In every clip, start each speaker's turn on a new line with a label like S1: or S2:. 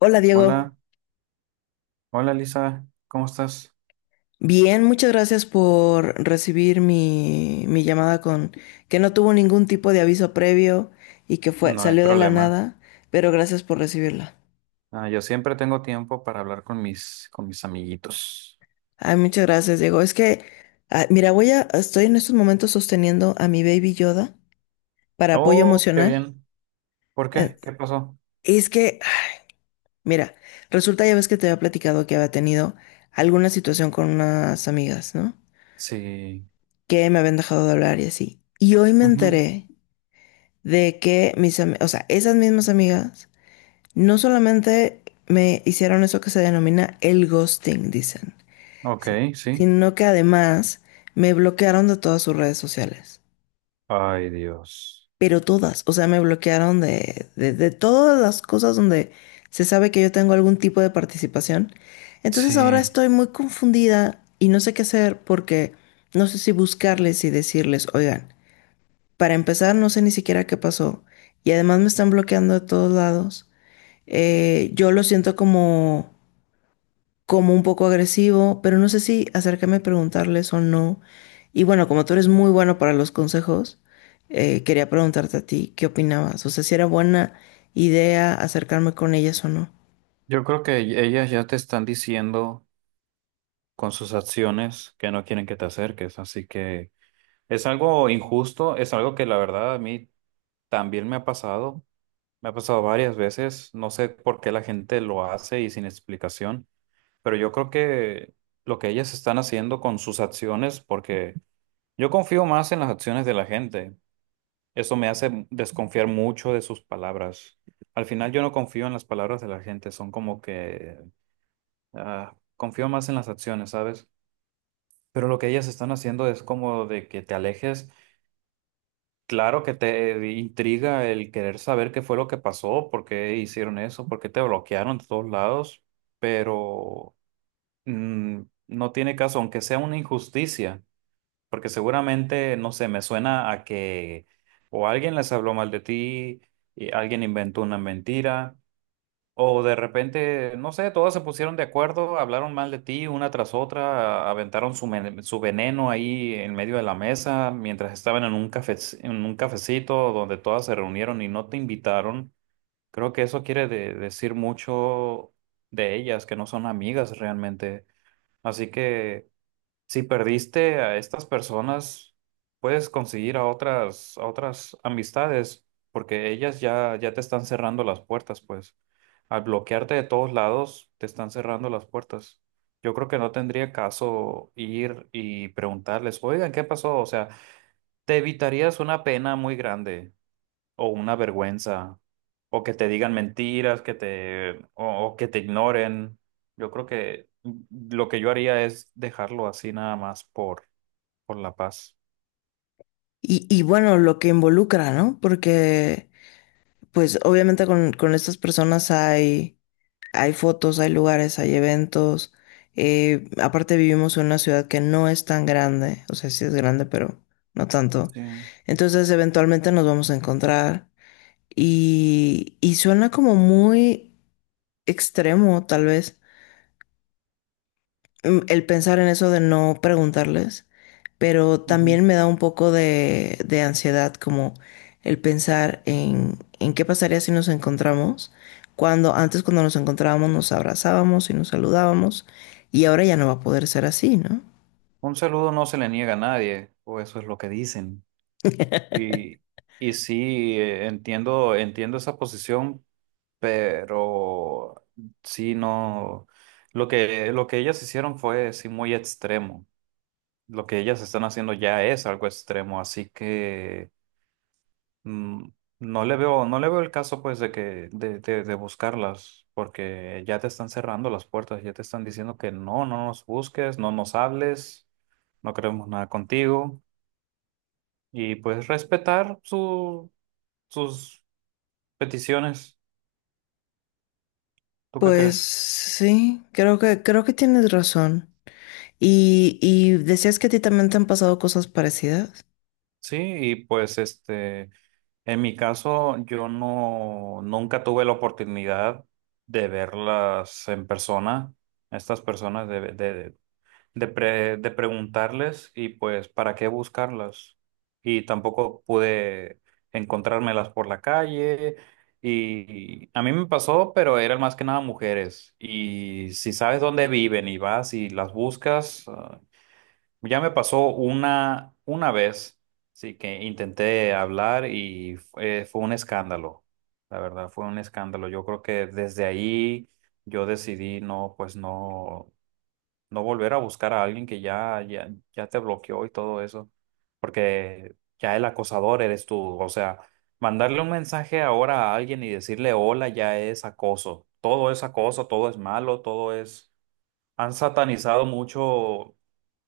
S1: Hola Diego,
S2: Hola, hola Lisa, ¿cómo estás?
S1: bien, muchas gracias por recibir mi llamada con que no tuvo ningún tipo de aviso previo y que
S2: No hay
S1: salió de la
S2: problema.
S1: nada, pero gracias por recibirla.
S2: Ah, yo siempre tengo tiempo para hablar con mis amiguitos.
S1: Ay, muchas gracias Diego. Es que, ah, mira, voy a, Estoy en estos momentos sosteniendo a mi baby Yoda para apoyo
S2: Oh, qué
S1: emocional.
S2: bien. ¿Por
S1: Eh,
S2: qué? ¿Qué pasó?
S1: Es que, ah, mira, Resulta ya ves que te había platicado que había tenido alguna situación con unas amigas, ¿no?
S2: Sí.
S1: Que me habían dejado de hablar y así. Y hoy me
S2: Ujú.
S1: enteré de que o sea, esas mismas amigas no solamente me hicieron eso que se denomina el ghosting, dicen,
S2: Ok,
S1: sí,
S2: sí.
S1: sino que además me bloquearon de todas sus redes sociales.
S2: Ay, Dios.
S1: Pero todas, o sea, me bloquearon de todas las cosas donde se sabe que yo tengo algún tipo de participación. Entonces ahora
S2: Sí.
S1: estoy muy confundida y no sé qué hacer porque no sé si buscarles y decirles, oigan, para empezar, no sé ni siquiera qué pasó. Y además me están bloqueando de todos lados. Yo lo siento como un poco agresivo, pero no sé si acercarme a preguntarles o no. Y bueno, como tú eres muy bueno para los consejos, quería preguntarte a ti qué opinabas. O sea, si era buena idea acercarme con ellas o no.
S2: Yo creo que ellas ya te están diciendo con sus acciones que no quieren que te acerques, así que es algo injusto, es algo que la verdad a mí también me ha pasado. Me ha pasado varias veces, no sé por qué la gente lo hace y sin explicación, pero yo creo que lo que ellas están haciendo con sus acciones, porque yo confío más en las acciones de la gente, eso me hace desconfiar mucho de sus palabras. Al final yo no confío en las palabras de la gente, son como que confío más en las acciones, ¿sabes? Pero lo que ellas están haciendo es como de que te alejes. Claro que te intriga el querer saber qué fue lo que pasó, por qué hicieron eso, por qué te bloquearon de todos lados, pero mm, no tiene caso, aunque sea una injusticia, porque seguramente, no sé, me suena a que o alguien les habló mal de ti, y alguien inventó una mentira, o de repente, no sé, todas se pusieron de acuerdo, hablaron mal de ti una tras otra, aventaron su veneno ahí en medio de la mesa mientras estaban en un cafe, en un cafecito donde todas se reunieron y no te invitaron. Creo que eso quiere decir mucho de ellas, que no son amigas realmente. Así que. Si perdiste a estas personas, puedes conseguir a otras amistades, porque ellas ya te están cerrando las puertas, pues. Al bloquearte de todos lados, te están cerrando las puertas. Yo creo que no tendría caso ir y preguntarles, oigan, ¿qué pasó? O sea, te evitarías una pena muy grande o una vergüenza, o que te digan mentiras, o que te ignoren. Yo creo que lo que yo haría es dejarlo así nada más por la paz.
S1: Y bueno, lo que involucra, ¿no? Porque pues obviamente con estas personas hay hay fotos, hay lugares, hay eventos. Aparte vivimos en una ciudad que no es tan grande, o sea, sí es grande, pero no tanto.
S2: Sí.
S1: Entonces, eventualmente nos vamos a encontrar y suena como muy extremo, tal vez, el pensar en eso de no preguntarles, pero
S2: Ujú.
S1: también me da un poco de ansiedad, como el pensar en qué pasaría si nos encontramos, cuando antes cuando nos encontrábamos nos abrazábamos y nos saludábamos, y ahora ya no va a poder ser así, ¿no?
S2: Un saludo no se le niega a nadie, o eso es lo que dicen. Y, y sí, entiendo esa posición, pero sí, no. Lo que ellas hicieron fue sí muy extremo. Lo que ellas están haciendo ya es algo extremo, así que Mm, no le veo el caso pues de que de buscarlas, porque ya te están cerrando las puertas, ya te están diciendo que no, no nos busques, no nos hables, no queremos nada contigo y pues respetar sus peticiones. ¿Tú qué
S1: Pues
S2: crees?
S1: sí, creo que tienes razón. Y decías que a ti también te han pasado cosas parecidas.
S2: Sí, y pues este, en mi caso yo no, nunca tuve la oportunidad de verlas en persona, estas personas de preguntarles y pues para qué buscarlas. Y tampoco pude encontrármelas por la calle. Y a mí me pasó, pero eran más que nada mujeres. Y si sabes dónde viven y vas y las buscas, ah, ya me pasó una vez, sí, que intenté hablar y fue un escándalo. La verdad, fue un escándalo. Yo creo que desde ahí yo decidí no, pues no volver a buscar a alguien que ya te bloqueó y todo eso, porque ya el acosador eres tú, o sea, mandarle un mensaje ahora a alguien y decirle hola ya es acoso, todo es acoso, todo es malo, todo es. Han satanizado mucho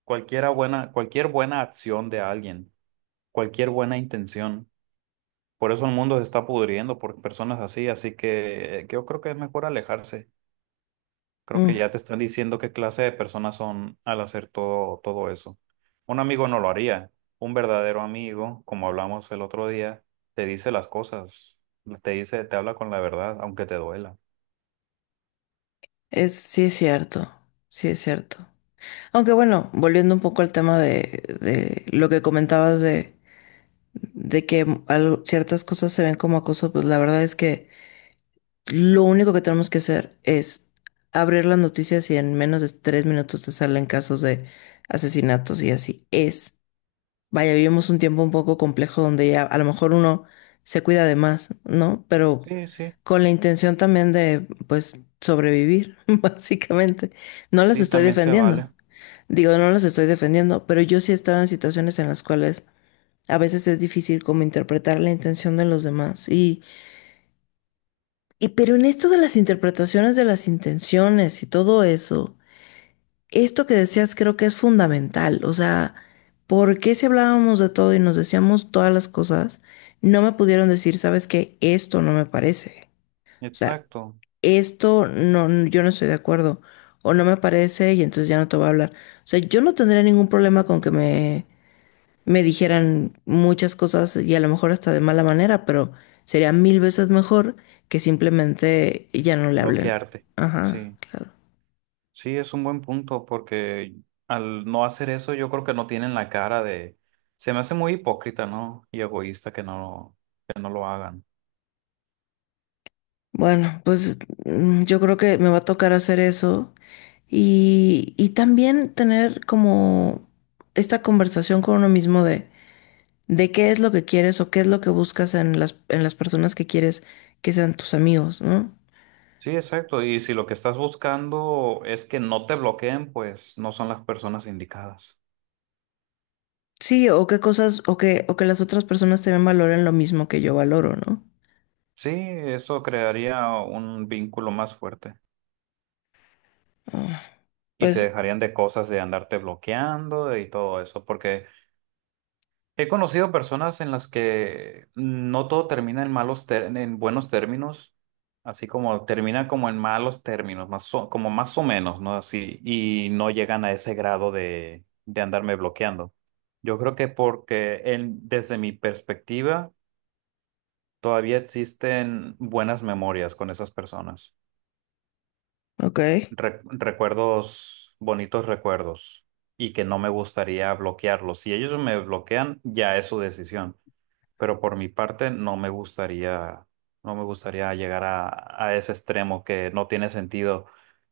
S2: cualquier buena acción de alguien, cualquier buena intención. Por eso el mundo se está pudriendo por personas así, así que yo creo que es mejor alejarse. Creo que
S1: Mm,
S2: ya te están diciendo qué clase de personas son al hacer todo eso. Un amigo no lo haría. Un verdadero amigo, como hablamos el otro día, te dice las cosas, te habla con la verdad, aunque te duela.
S1: sí es cierto, sí es cierto. Aunque bueno, volviendo un poco al tema de lo que comentabas de que ciertas cosas se ven como acoso, pues la verdad es que lo único que tenemos que hacer es abrir las noticias y en menos de 3 minutos te salen casos de asesinatos y así es. Vaya, vivimos un tiempo un poco complejo donde ya a lo mejor uno se cuida de más, ¿no? Pero
S2: Sí, sí,
S1: con la intención también de pues sobrevivir, básicamente. No las
S2: sí,
S1: estoy
S2: también se
S1: defendiendo.
S2: vale.
S1: Digo, no las estoy defendiendo, pero yo sí he estado en situaciones en las cuales a veces es difícil como interpretar la intención de los demás. Pero en esto de las interpretaciones de las intenciones y todo eso, esto que decías creo que es fundamental. O sea, ¿por qué si hablábamos de todo y nos decíamos todas las cosas, no me pudieron decir, sabes qué, esto no me parece? O sea,
S2: Exacto.
S1: esto no, yo no estoy de acuerdo. O no me parece y entonces ya no te voy a hablar. O sea, yo no tendría ningún problema con que me dijeran muchas cosas y a lo mejor hasta de mala manera, pero sería mil veces mejor que simplemente ya no le hablen.
S2: Bloquearte.
S1: Ajá,
S2: Sí,
S1: claro.
S2: sí, es un buen punto porque al no hacer eso yo creo que no tienen la cara de. Se me hace muy hipócrita, ¿no? Y egoísta que no lo hagan.
S1: Bueno, pues yo creo que me va a tocar hacer eso y también tener como esta conversación con uno mismo de qué es lo que quieres o qué es lo que buscas en en las personas que quieres que sean tus amigos, ¿no?
S2: Sí, exacto. Y si lo que estás buscando es que no te bloqueen, pues no son las personas indicadas.
S1: Sí, o qué cosas, o que las otras personas también valoren lo mismo que yo valoro, ¿no?
S2: Sí, eso crearía un vínculo más fuerte
S1: Ah,
S2: y se
S1: pues,
S2: dejarían de cosas de andarte bloqueando y todo eso, porque he conocido personas en las que no todo termina en buenos términos, así como termina como en malos términos, como más o menos, ¿no? Así, y no llegan a ese grado de andarme bloqueando. Yo creo que porque desde mi perspectiva todavía existen buenas memorias con esas personas,
S1: ok.
S2: recuerdos, bonitos recuerdos, y que no me gustaría bloquearlos. Si ellos me bloquean, ya es su decisión, pero por mi parte no me gustaría, llegar a ese extremo que no tiene sentido,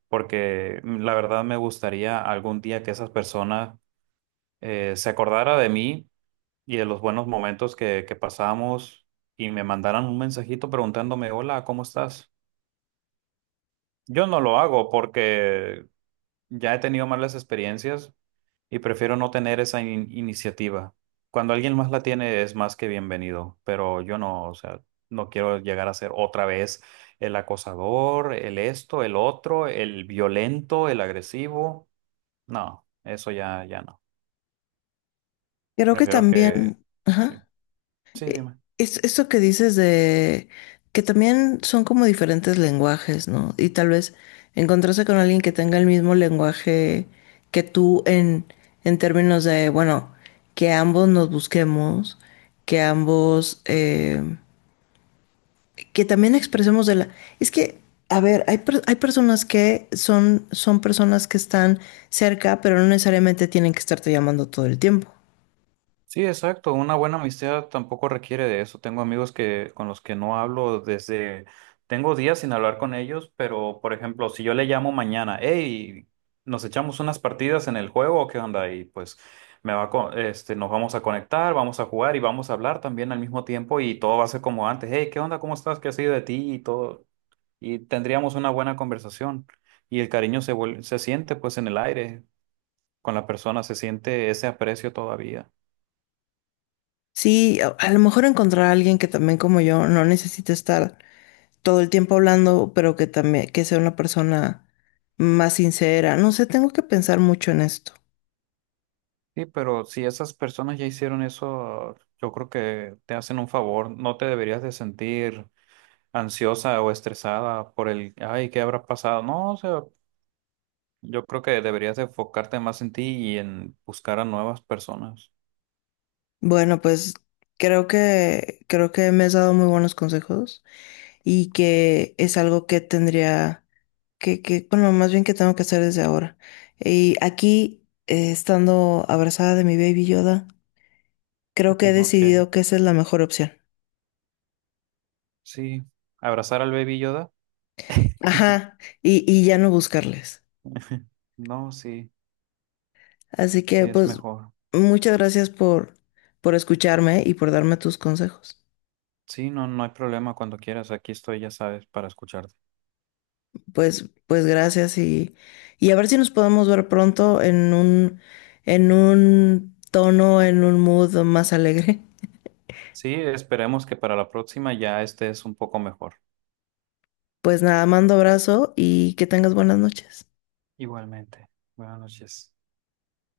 S2: porque la verdad me gustaría algún día que esas personas se acordara de mí y de los buenos momentos que pasamos y me mandaran un mensajito preguntándome, hola, ¿cómo estás? Yo no lo hago porque ya he tenido malas experiencias y prefiero no tener esa iniciativa. Cuando alguien más la tiene es más que bienvenido, pero yo no, o sea, no quiero llegar a ser otra vez el acosador, el esto, el otro, el violento, el agresivo. No, eso ya no.
S1: Creo que
S2: Prefiero que.
S1: también,
S2: Sí,
S1: ajá.
S2: sí,
S1: E-
S2: dime.
S1: Esto que dices de que también son como diferentes lenguajes, ¿no? Y tal vez encontrarse con alguien que tenga el mismo lenguaje que tú en términos de, bueno, que ambos nos busquemos, que ambos, que también expresemos de la... Es que, a ver, hay personas que son, son personas que están cerca, pero no necesariamente tienen que estarte llamando todo el tiempo.
S2: Sí, exacto. Una buena amistad tampoco requiere de eso. Tengo amigos que con los que no hablo tengo días sin hablar con ellos, pero por ejemplo, si yo le llamo mañana, hey, nos echamos unas partidas en el juego, ¿o qué onda? Y pues me va a co- este, nos vamos a conectar, vamos a jugar y vamos a hablar también al mismo tiempo y todo va a ser como antes. Hey, ¿qué onda? ¿Cómo estás? ¿Qué ha sido de ti? Y todo. Y tendríamos una buena conversación. Y el cariño se siente pues en el aire. Con la persona se siente ese aprecio todavía.
S1: Sí, a lo mejor encontrar a alguien que también como yo no necesite estar todo el tiempo hablando, pero que también, que sea una persona más sincera. No sé, tengo que pensar mucho en esto.
S2: Sí, pero si esas personas ya hicieron eso, yo creo que te hacen un favor. No te deberías de sentir ansiosa o estresada por el, ay, ¿qué habrá pasado? No, o sea, yo creo que deberías de enfocarte más en ti y en buscar a nuevas personas.
S1: Bueno, pues creo que me has dado muy buenos consejos y que es algo que tendría que, bueno, más bien que tengo que hacer desde ahora. Y aquí, estando abrazada de mi baby Yoda, creo que he
S2: Ok.
S1: decidido que esa es la mejor opción.
S2: Sí, abrazar al baby Yoda.
S1: Ajá, y ya no buscarles.
S2: No, sí,
S1: Así
S2: sí
S1: que
S2: es
S1: pues
S2: mejor.
S1: muchas gracias por escucharme y por darme tus consejos.
S2: Sí, no, no hay problema cuando quieras. Aquí estoy, ya sabes, para escucharte.
S1: Pues gracias y a ver si nos podemos ver pronto en en un tono, en un mood más alegre.
S2: Sí, esperemos que para la próxima ya estés un poco mejor.
S1: Pues nada, mando abrazo y que tengas buenas noches.
S2: Igualmente. Buenas noches.